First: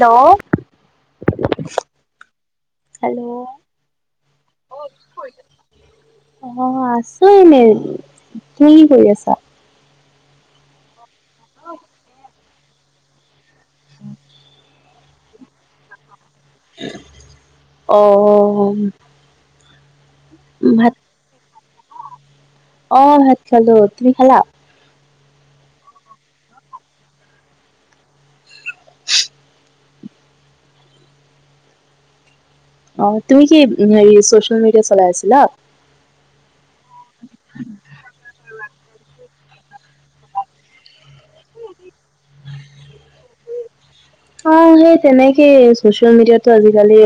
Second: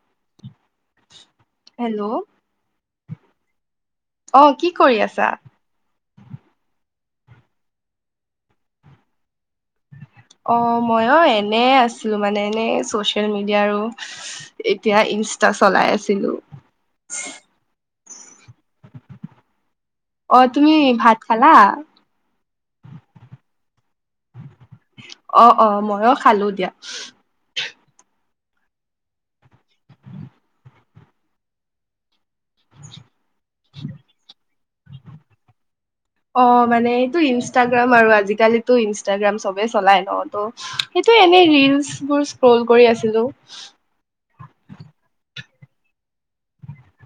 Hello hello hello. অহ কি কৰি আছা। নাই নাই কি কি কৰি আছা। অ মই অ এনে আছিলো মানে এনেই চচিয়েল মিডিয়াৰো। এতিয়া ইনষ্টা চলাই আছিলো। অহ। অ তুমি ভাত খালা। অহ ভাত খালো তুমি খেলালা। অ অ মইয়ো খালো দিয়া। [unintelligible] অ তুমি কি হে চচিয়েল মিডিয়া চলাই আছিলা অ মানে এইটো ইনষ্টাগ্ৰাম আৰু আজিকালিতো ইনষ্টাগ্ৰাম চব চলাই ন ত সেইটোৱে এনে ৰিলচ স্ক্ৰল কৰি আছিলো অ সেই তেনেকেই চচিয়েল মিডিয়াতটো আজিকালি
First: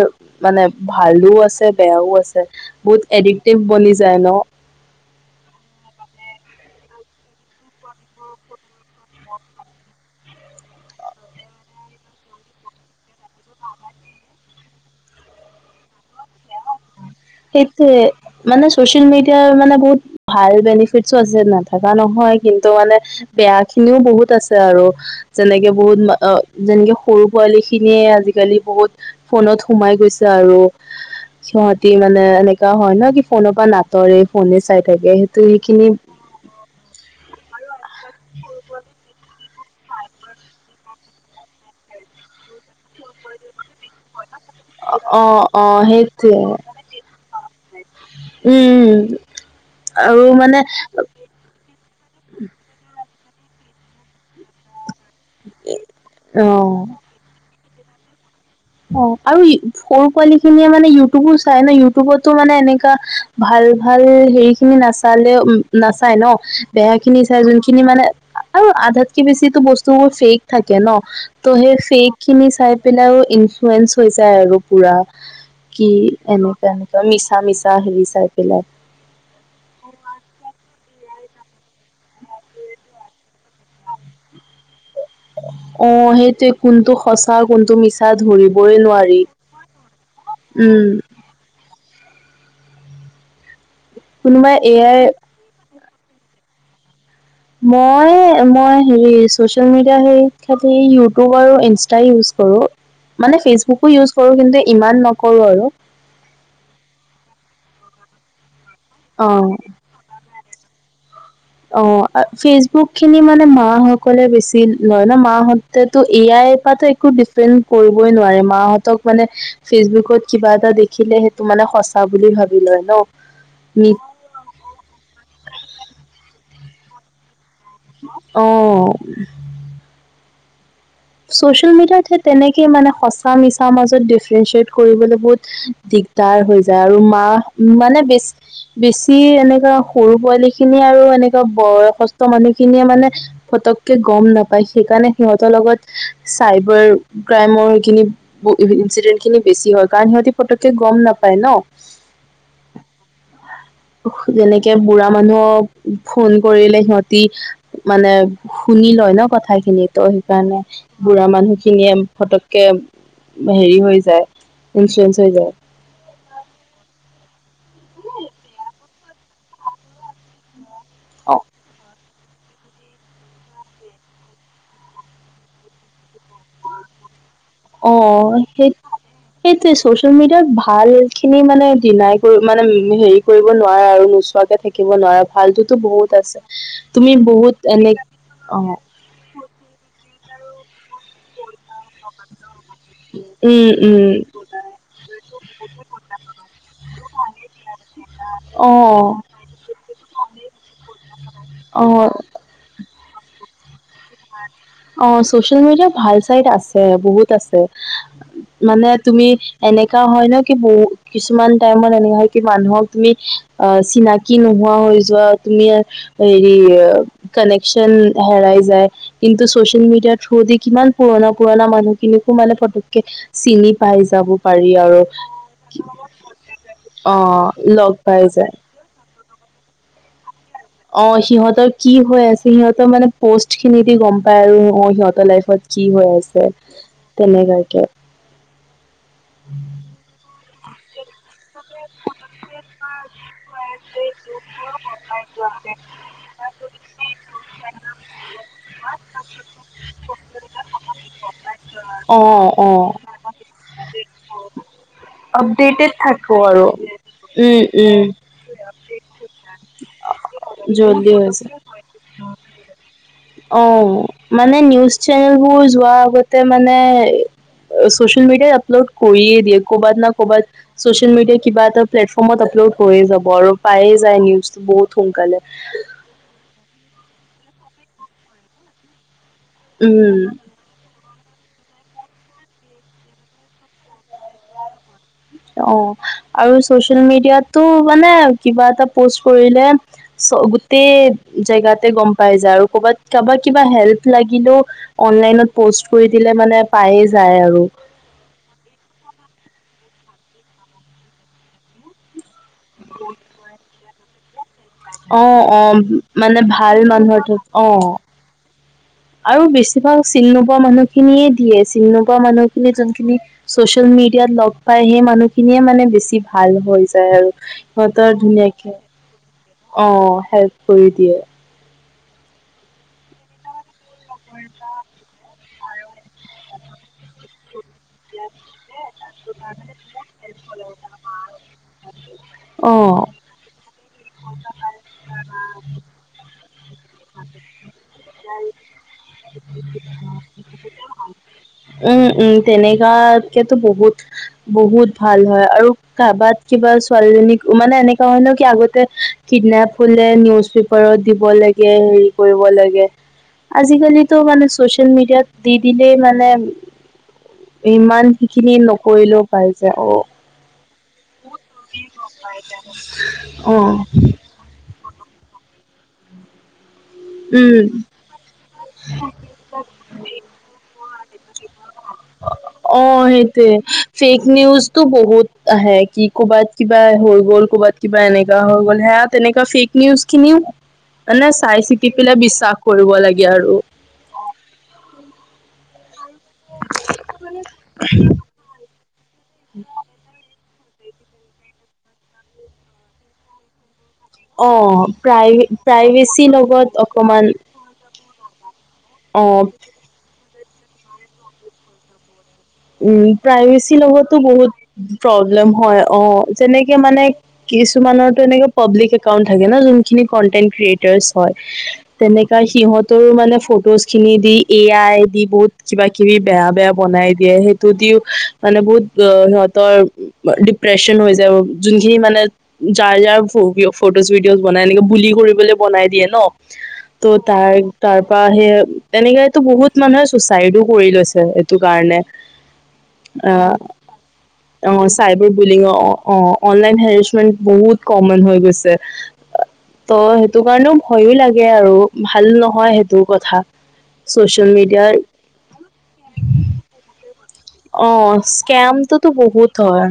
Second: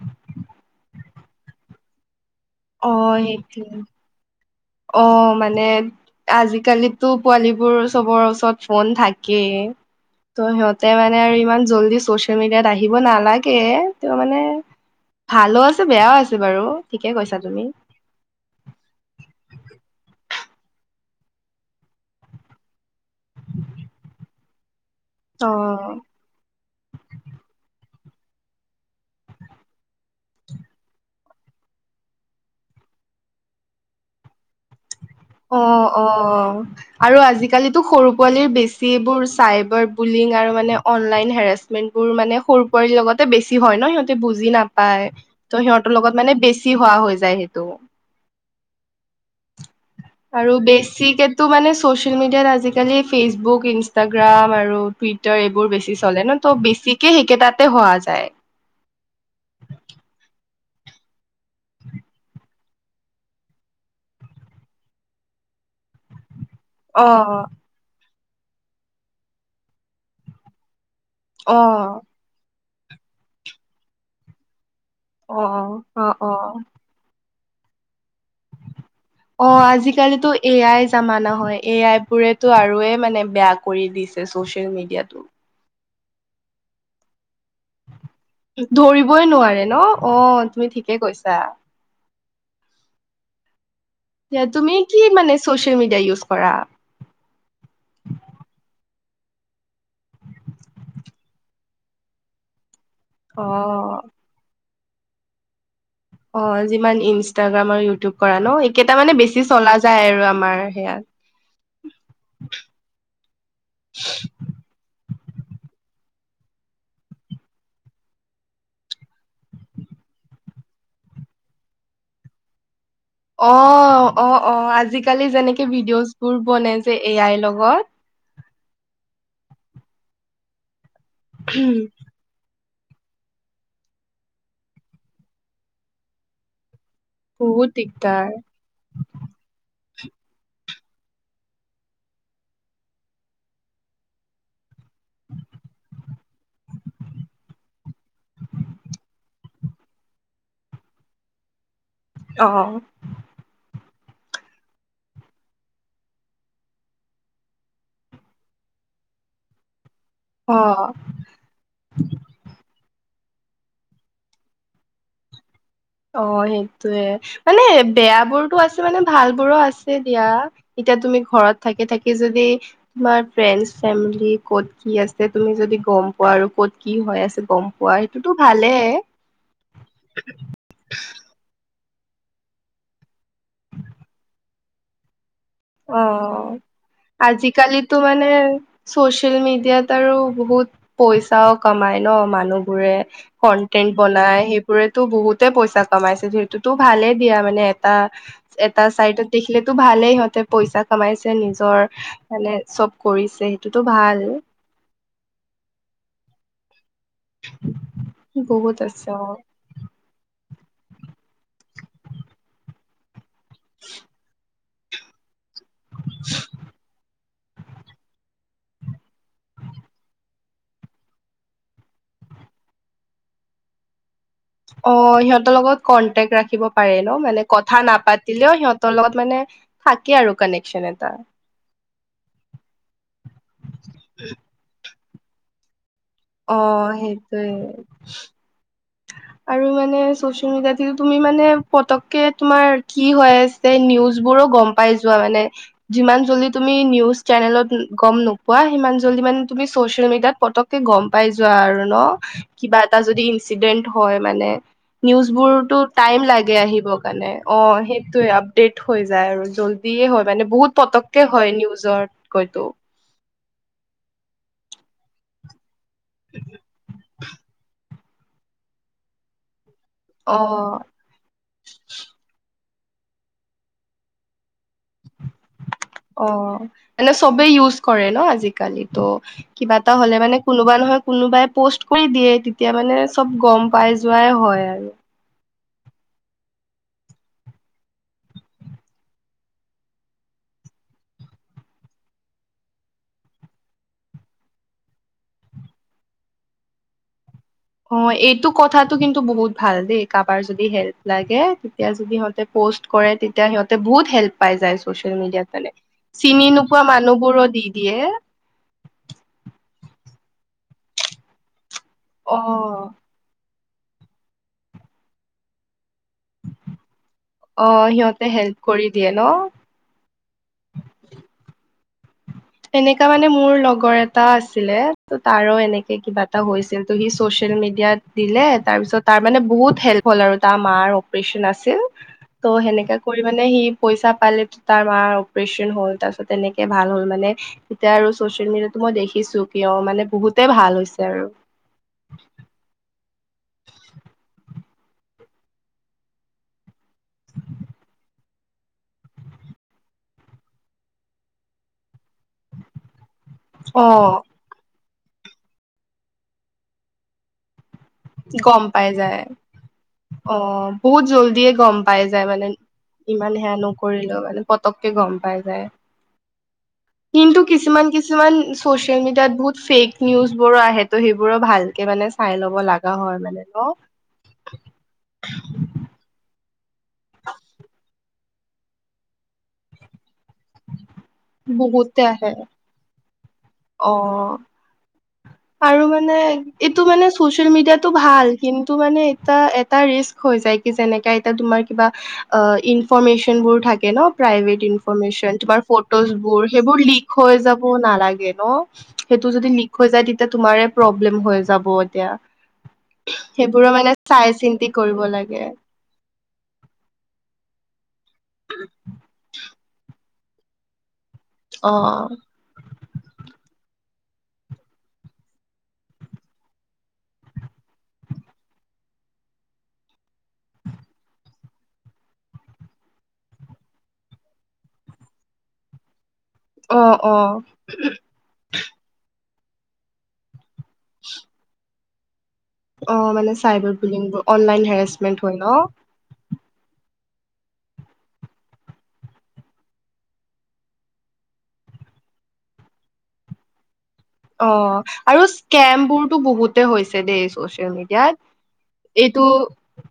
মানে ভালো আছে বেয়াও আছে [unintelligible] অ বহুত এডিক্টিভ সেইটোৱে চলি যায় ন অ মানে আজিকালি পোৱালীবোৰ চবৰ ওচৰত ফোন থাকেই ত' সিহঁতে মানে আৰু ইমান জল্দি চচিয়েল মিডিয়াত আহিব নালাগে তে মানে ভালো আছে বেয়াও আছে বাৰু ঠিকে কৈছা তুমি সেইটো মানে চচিয়েল মিডিয়া এতিয়া মানে বহুত ভাল বেনিফিটছো আছে নেথকা নহয় কিন্তু মানে বেয়া খিনিও বহুত [unintelligible] ত আছে আৰু অ যেনেকে বহুত যেনেকে সৰু পোৱালি খিনিয়ে আজিকালি বহুত ফোনত সোমাই গৈছে আৰু সিহতি মানে এনেকা হয় ন কি ফোনৰ পৰা নাটৰে ফোনে চাই [unintelligible] অ সেইখিনি অ আৰু আজিকালিতো সৰু পোৱালিৰ বেছি বোৰ চাইবাৰ বুলিং আৰু মানে অনলাইন হেৰাচমেন্ট বোৰ মানে সৰু পোৱালীৰ লগতে বেছি হয় ন সিহঁতি। [unintelligible] বুজি নাপাই অ ত' অ সিহঁতৰ লগত সেইটোৱে মানে বেছি হোৱা হৈ যায় সেইটো। উম আৰু। আৰু মানে বেছিকেটো মানে চচিয়েল মিডিয়াত আজিকালি ফেচবুক ইনষ্টাগ্ৰাম আৰু। জুপিটাৰ এইবোৰ বেছি চলে ন ত' অ বেছিকে সেইকেইটাতে হোৱা যায়। অ আৰু সৰু পোৱালী খিনিয়ে মানে ইউটিউবো চাই ন ইউটিউবতো মানে এনেকা ভাল। ভাল ভাল হেৰি খিনি নাচালেও উম নাচায় ন। বেয়া অ খিনি চাই যোনখিনি মানে আৰু আধাতকেও বেছি বস্তুবোৰ ফেক থাকে ন। ত অ সেই ফেক খিনি চাই পেলাইও ইনফ্লয়েঞ্চ হৈ যায় আৰু। [unintelligible] পুৰা অ কি অ অ অ এনেকুৱা এনেকুৱা মিছা মিছা হেৰি চাই। পেলাই অ আজি কালিতো এয়াই জামানা। হয় এই আই বোৰেটো আৰু য়ে মানে বেয়া কৰি দিছে চচিয়েল মিডিয়া টো। অ সেইটোৱেই কোনটো সঁচা। কোনটো মিছা ধৰিবই নোৱাৰি নোৱাৰে ন অ তুমি উম। ঠিকে কৈছা এয়া কোনোবাই তুমি এ কি আই মানে চ'চিয়েল মিডিয়া ইউজ কৰা। মই মই হেৰি চচিয়েল মিডিয়া সেই ক্ষেত্ৰত ইউটিউব আৰু ইনষ্টাগ্ৰাম ইউজ কৰোঁ। [unintelligible] মানে অ ফেচবুকো ইউজ কৰোঁ কিন্তু ইমান নকৰোঁ আৰু। অ যিমান ইনষ্টাগ্ৰাম আৰু ইউটিউব কৰা ন। কেইটা মানে বেছি অ'। চলা যায় আৰু আমাৰ সেয়া। অ ফেচবুক খিনি মানে মা সকলে বেছি লয় ন। [unintelligible] মা হঁতেতো এ আই পৰা একো ডিফেণ্ড কৰিবই নোৱাৰে মাহঁতক মানে ফেচবুকত। [unintelligible] কিবা এটা দেখিলে সেইটো মানে সঁচা বুলি ভাবি লয় ন। অ নি অ অ আজিকালি যেনেকে ভিডিঅ'জ বোৰ বনে যে এ আইৰ লগত। অ। ছ'চিয়েল মিডিয়া সেই তেনেকে। মানে সঁচা মিছা মাজত ডিফাৰেঞ্চিয়েট কৰিবলৈ বহুত দিগদাৰ হৈছে। [unintelligible] আৰু মা‌ বহুত উম মানে দিগদাৰ বেছি বেছি এনেকা। সৰু পোৱালি খিনিয়ে আৰু এনেকুৱা বয়সস্থ মানুহ খিনিয়ে মানে ফটককে গম নাপায়। সেইকাৰণে সিহঁতৰ লগত। চাইবাৰ ক্ৰাইমৰখিনি ইডেন্ট খিনি বেছি হয় কাৰণ সিহঁতি পটককে গম নাপায়। নাপায় ন। অহ। যেনেকে বুঢ়া মানুহক ফোন কৰিলে সিহঁতি মানে। শুনি লয় ন কথা খিনি ত' সেইকাৰণে অ বুঢ়া মানুহ খিনিয়ে পটককে। হেৰি হৈ যায় ইঞ্চৰেচ হৈ যায়। অ সেইটোয়ে মানে বেয়া বোৰতো আছে মানে ভাল বোৰো আছে দিয়া। এতিয়া তুমি অ ঘৰত থাকি থাকি থাকি যদি তোমাৰ ফ্ৰেণ্ড ফেমিলি ক'ত কি আছে তুমি যদি গম পোৱা আৰু ক'ত কি হয় আছে গম অ পোৱা সেইটোতো সেই ভালে সেইটোয়ে চচিয়েল মিডিয়াত ভাল। ভাল খিনি মানে ডিনাই কৰি মানে হেৰি কৰিব নোৱাৰা আৰু নোচোৱাকে থাকিব নোৱাৰা। ভালতোতো অ বহুত আছে তুমি আজি বহুত এনে কালিতো মানে অ চচিয়েল মিডিয়াত আৰু বহুত পইচাও কমাই ন মানুহবোৰে, উম কন্টেন্ট উম বনাই সেইবোৰেতো বহুতে পইচা পা কমাইছে সেইটো তো ভালে দিয়া মানে এটা অ এটা চাইডত দেখিলেত তো ভালে সিহঁতে পইচা কমাইছে নিজৰ অ মানে চব কৰিছে সেইটো অ চচিয়েল মিডিয়া ভাল চাইড আছে। বহুত আছে বহুত মানে আছে অ তুমি এনেকা হয় ন বহুত কিছুমান টাইমত এনেকা হয় কি মানুহক তুমি অ চিনাকি নোহোৱা হৈ যোৱা তুমি ই হেৰি কানেকচন হেৰাই যায়। কিন্তু চচিয়েল মিডিয়াৰ থ্ৰু দি কিমান পুৰণা পুৰণা মানুহখিনিকো মানে ফটককে চিনি পাই যাব। পাৰি অ আৰু সিহঁতৰ লগত কন্টেক ৰাখিব পাৰে ন অ মানে কথা লগ পাই নাপাতিলেও যায় সিহঁতৰ লগত মানে থাকে আৰু কানেকচন অ এটা। সিহঁতৰ কি হৈ আছে সিহঁতৰ মানে পষ্ট খিনি দি গম পায় আৰু সিহঁতৰ লাইফত কি হৈ আছে অ সেইটোয়ে তেনেকুৱাকে। আৰু মানে চচিয়েল মিডিয়াটো তুমি মানে পতককে তোমাৰ কি হৈ আছে নিউজ বোৰো গম পাই যোৱা মানে, যিমান জল্দি তুমি তুমি নিউজ চেনেলত গম নোপোৱা সিমান জল্দি ইমান তুমি চচিয়েল মিডিয়াত পতককে গম পাই যোৱা আৰু ন অ', কিবা অ', এটা যদি ইনচিডেণ্ট হয় মানে নিউজ বোৰতো আপডেটেড টাইম থাকো লাগে আৰু আহিব কাৰণে অ উম, উম। সেইটোৱে আপডেট হৈ যায় আৰু জল্দিয়ে হয় মানে বহুত জল্দি পতককে হৈ হয় নিউজতকৈতো। যায়। অ মানে নিউজ চেনেলবোৰ যোৱাৰ আগতে মানে চচিয়েল মিডিয়াই আপলোড কৰিয়ে দিয়ে ক'বাত না ক'বাত অ ছ'চিয়েল মিডিয়াই কিবা এটা প্লেটফৰ্মত আপলড হৈয়ে যাব আৰু পায়ে যায় নিউজটো বহুত সোনকালে অ মানে চবেই ইউজ কৰে ন আজিকালি ত কিবা এটা হ'লে উম মানে কোনোবা নহয় কোনোবাই পষ্ট কৰি দিয়ে, তেতিয়া মানে চব গম পাই যোৱাই হয় আৰু। অ আৰু চচিয়েল মিডিয়াটো মানে কিবা এটা পষ্ট কৰিলে গোটেই জেগাতে গম পাই যায়। আৰু ক'বাত কাবা কিবা হেল্প লাগিলো অনলাইন পষ্ট কৰি দিলে মানে পায়ে যায় আৰু। অ এইটো কথাটো কিন্তু বহুত ভাল দেই, কাবাৰ যদি হেল্প লাগে তেতিয়া যদি সিহঁতে প'ষ্ট কৰে, তেতিয়া সিহঁতে বহুত হেল্প পাই যায় চচিয়েল মিডিয়াত অ' মানে, অ' মানে চিনি ভাল নোপোৱা মানুহৰ মানুহবোৰো দি অ' দিয়ে। আৰু বেছিভাগ চিনি নোপোৱা মানুহখিনিয়ে দিয়ে চিনি নোপোৱা অ মানুহখিনি যোনখিনি চচিয়েল মিডিয়াত লগ পাই সেই মানুহ খিনিয়ে মানে বেছি ভাল হয় যায় আৰু অ সিহঁতৰ সিহঁতে হেল্প ধুনীয়াকে কৰি দিয়ে ন অ হেল্প কৰি দিয়ে। এনেকা মানে মোৰ লগৰ এটা আছিলে, ত তাৰো এনেকে কিবা এটা হৈছিল ত সি চচিয়েল মিডি য়াত দিলে তাৰ পিছত তাৰ মানে বহুত হেল্প হ'ল আৰু তাৰ মাৰ অপ্ৰেচন আছিল ত অ সেনেকে কৰি মানে সি পইচা পালে, তাৰ মাৰ অপ্ৰেচন হ'ল তাৰ পিছত তেনেকে ভাল হ'ল মানে তেতিয়া আৰু ছচিয়েল মিডিয়াটো মই দেখিছো কিয় মানে বহুতে ভাল হৈছে আৰু। উম উম তেনেক কা কেতো বহুত বহুত ভাল হয় আৰু কাবাত কিবা ছোৱালীজনীক মানে তেনে কাৰণেও কি আগতে কিডনেপ হলে নিউজ পেপাৰত দিব লাগে হেৰি কৰিব লাগে, অ আজিকালিতো মানে চচিয়েল মিডিয়াত দি দিলেই মানে ইমান সেইখিনি গম পাই যায় নকৰিলেও পাই যায় অ। অ বহুত জল্ডিয়ে গম পাই যায় মানে ইমান সেয়া অ নকৰিলেও মানে পতক কে গম পাই যায় কিন্তু উম কিছুমান কিছুমান চচিয়েল মিডিয়াত বহুত ফেক নিউজ বোৰো আহে তো' সেইবোৰো ভালকে মানে চাই ল'ব অ লগা হয় মানে সেইটোৱে ন ফেক নিউজটো বহুত আহে কি ক'বা কিবা হৈ গ'ল ক'বাত কিবা এনেকা হৈ গ'ল সেয়া তেনেকুৱা ফেক নিউজ খিনিও মানে চাই চিকি পেলাই বিশ্বাস কৰিব লাগে আৰু অহ আৰু মানে মানে এইটো মানে চচিয়েল মিডিয়াটো ভাল কিন্তু মানে এটা এটা ৰিস্ক হৈ যায় যেনেকা এতিয়া তোমাৰ কিবা আহ ইনফ্ৰমেচন বোৰ থাকে ন অ প্ৰাইভেট ইনফ্ৰমেচন প্ৰাইভে তোমাৰ ফটোচ প্ৰাইভেচিৰ বোৰ লগত সেইবোৰ লিক অকমান হৈ যাব নালাগে ন সেইটো অ যদি লিক হৈ যায় তেতিয়া তোমাৰে প্ৰব্লেম হৈ যাব এতিয়া উম সেইবোৰো প্ৰাইভেচি মানে লগতো চাই বহুত চিন্তি কৰিব লাগে প্ৰব্লেম হয় অহ যেনেকে মানে কিছুমানৰটো এনেকে পাব্লিক একাউন্ট থাকে ন' যোনখিনি কন্টেন্ট ক্ৰিয়েটাৰচ হয় অ তেনেকাই সিহঁত। তোৰ মানে ফটোখিনিচ দি এ আই দি বহুত কিবা- কিবি, বেয়া-বেয়া বনাই দিয়া সেইটো দিও মানে বহুত সিহতৰ ডিপ্ৰেচন হৈ যায় যোনখিনি মানে যাৰ যাৰ ফটোজ ভিডিঅজ বনাই এনেকে ভুলি কৰিবলৈ বনাই দিয়ে ন। অ ত' অ তাৰ তাৰ পৰা সেই তেনেক তো বহুত মানুহে চুচাইডো। কৰি লৈছে এইটো কাৰণে। অ মানে চাইবাৰ বুলিং বোৰ অনলাইন আহ অ হেৰেচমেন্ট চাইবোৰ হয় ন বুলি অ অ অ। অনলাইন হেৰেছমেন্ট বহুত কমন হৈ গৈছে ত' সেইটো কাৰণেও ভয়ো লাগে আৰু ভাল নহয় সেইটো কথা। চচিয়েল অহ, মিডিয়াৰ আৰু স্কেমবোৰতো বহুতে হৈছে দেই চচিয়েল অ মিডিয়াত স্কেমটোতো এইটো বহুত হয়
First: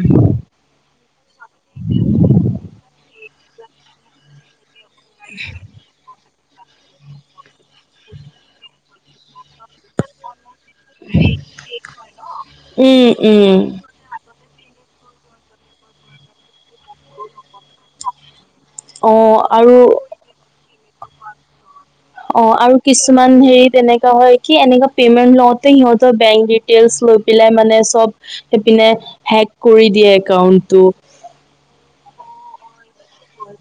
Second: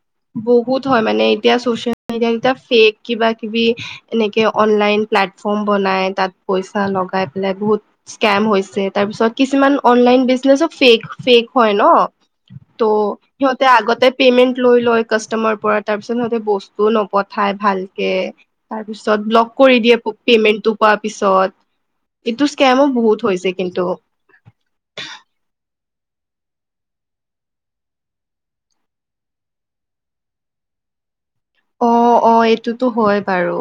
বহুত হয় মানে এতিয়া চচিয়েল মিডিয়া এতিয়া ফেক কিবাকিবি এনেকে অনলাইন প্লেটফৰ্ম বনাই তাত পইচা লগাই পেলাই বহুত স্কেম হৈছে। তাৰপিছত কিছুমান অনলাইন বিজনেছো। ফেক ফেক হয় ন ত উম উম সিহঁতে আগতে পেমেণ্ট। লৈ লয় কাষ্টমাৰ পৰা তাৰ পিছত সিহতে বস্তুও নপঠাই ভালকে। তাৰ অ পিছত ব্লক আৰু কৰি দিয়ে পেমেন্টটো পোৱাৰ পিছত। এইটো অহ, আৰু স্কেমো বহুত কিছুমান হৈছে হেৰি কিন্তু তেনেকা হয় কি এনেকা পেমেন্ট লওতে সিহঁতৰ বেংক ডিটেইলচ লৈ পেলাই মানে চব সেইপিনে হেক কৰি দিয়ে একাউন্ট তো। অ অ এইটোতো হয় বাৰু।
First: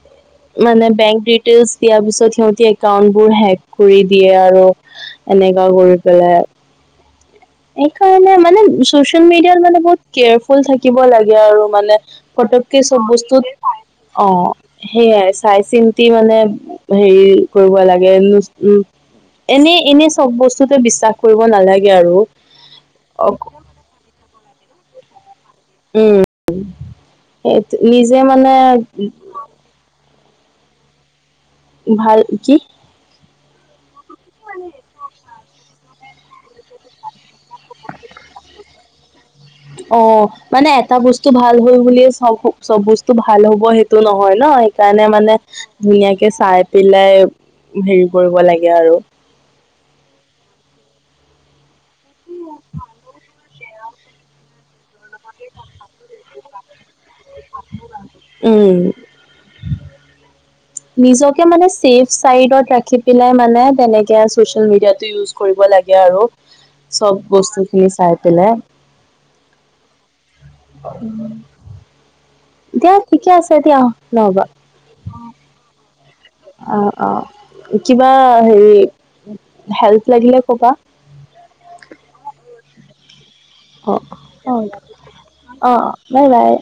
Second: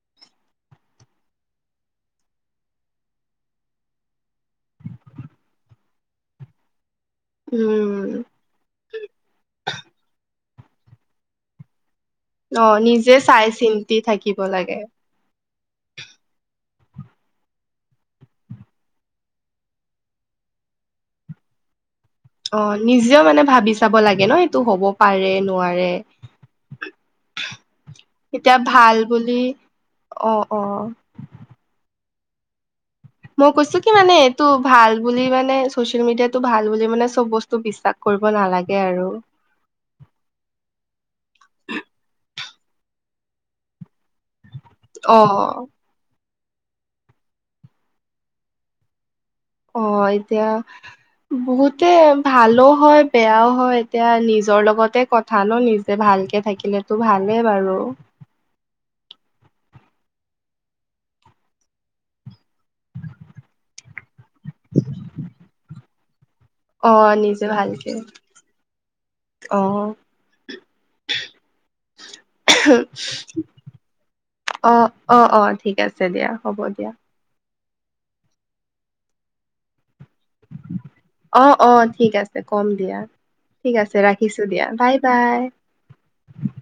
[inaudible] মানে বেংক ডিটেইলছ দিয়াৰ পিছত সিহঁতি একাউন্টবোৰ হেক কৰি দিয়ে আৰু। এনেকা কৰি পেলাই সেই উম কাৰণে মানে চচিয়েল মিডিয়াত মানে বহুত কেয়াৰফুল থাকিব লাগে আৰু মানে। অ পটককে চব নিজে বস্তুত চাই চিন্তি অ থাকিব লাগে সেইয়াই আছে। চাই চিন্তি মানে হেৰি কৰিব লাগে উম। এনেই-এনেই চব বস্তুতে বিশ্বাস কৰিব নালাগে আৰু। অহ নিজেও অ মানে ভাবি চাব লাগে ন' এইটো হব পাৰে নোৱাৰে উম সেইট- নিজে মানে এতিয়া ভাল বুলি। অ-অ। ভাল কি মই কৈছো কি মানে এইটো ভাল বুলি মানে। মানে চচিয়েল মিডিয়াটো ভাল বুলি মানে চব বস্তু বিশ্বাস কৰিব নালাগে আৰু। অ মানে এটা বস্তু ভাল হয় বুলিয়ে চব চব বস্তু ভাল হ'ব সেইটো নহয়। ন' সেইকাৰণে অ মানে ধুনীয়াকে চাই পেলাই হেৰি কৰিব লাগে আৰু অ এতিয়া বহুতে ভালো হয় বেয়াও হয়। এতিয়া নিজৰ লগতে কথা ন নিজে ভালকে থাকিলেতো ভালেই বাৰু। উম নিজকে মানে চেইভ ছাইড ৰাখি পেলাই মানে তেনেকে চচিয়েল মিডিয়াটো ইউজ কৰিব লাগে আৰু অ চব নিজে ভালকে বস্তুখিনি চাই পেলাই অ উম [unintelligible] [unintelligible] অহ-অহ-অহ ঠিক আছে। আছে দিয়া হ'ব অ দিয়া। অ কিবা হেৰি হেল্প লাগিলে কবা। অ-অ ঠিক আছে কম দিয়া। ঠিক অ আছে ৰাখিছো অ দিয়া বাই-বাই। অ বাই বাই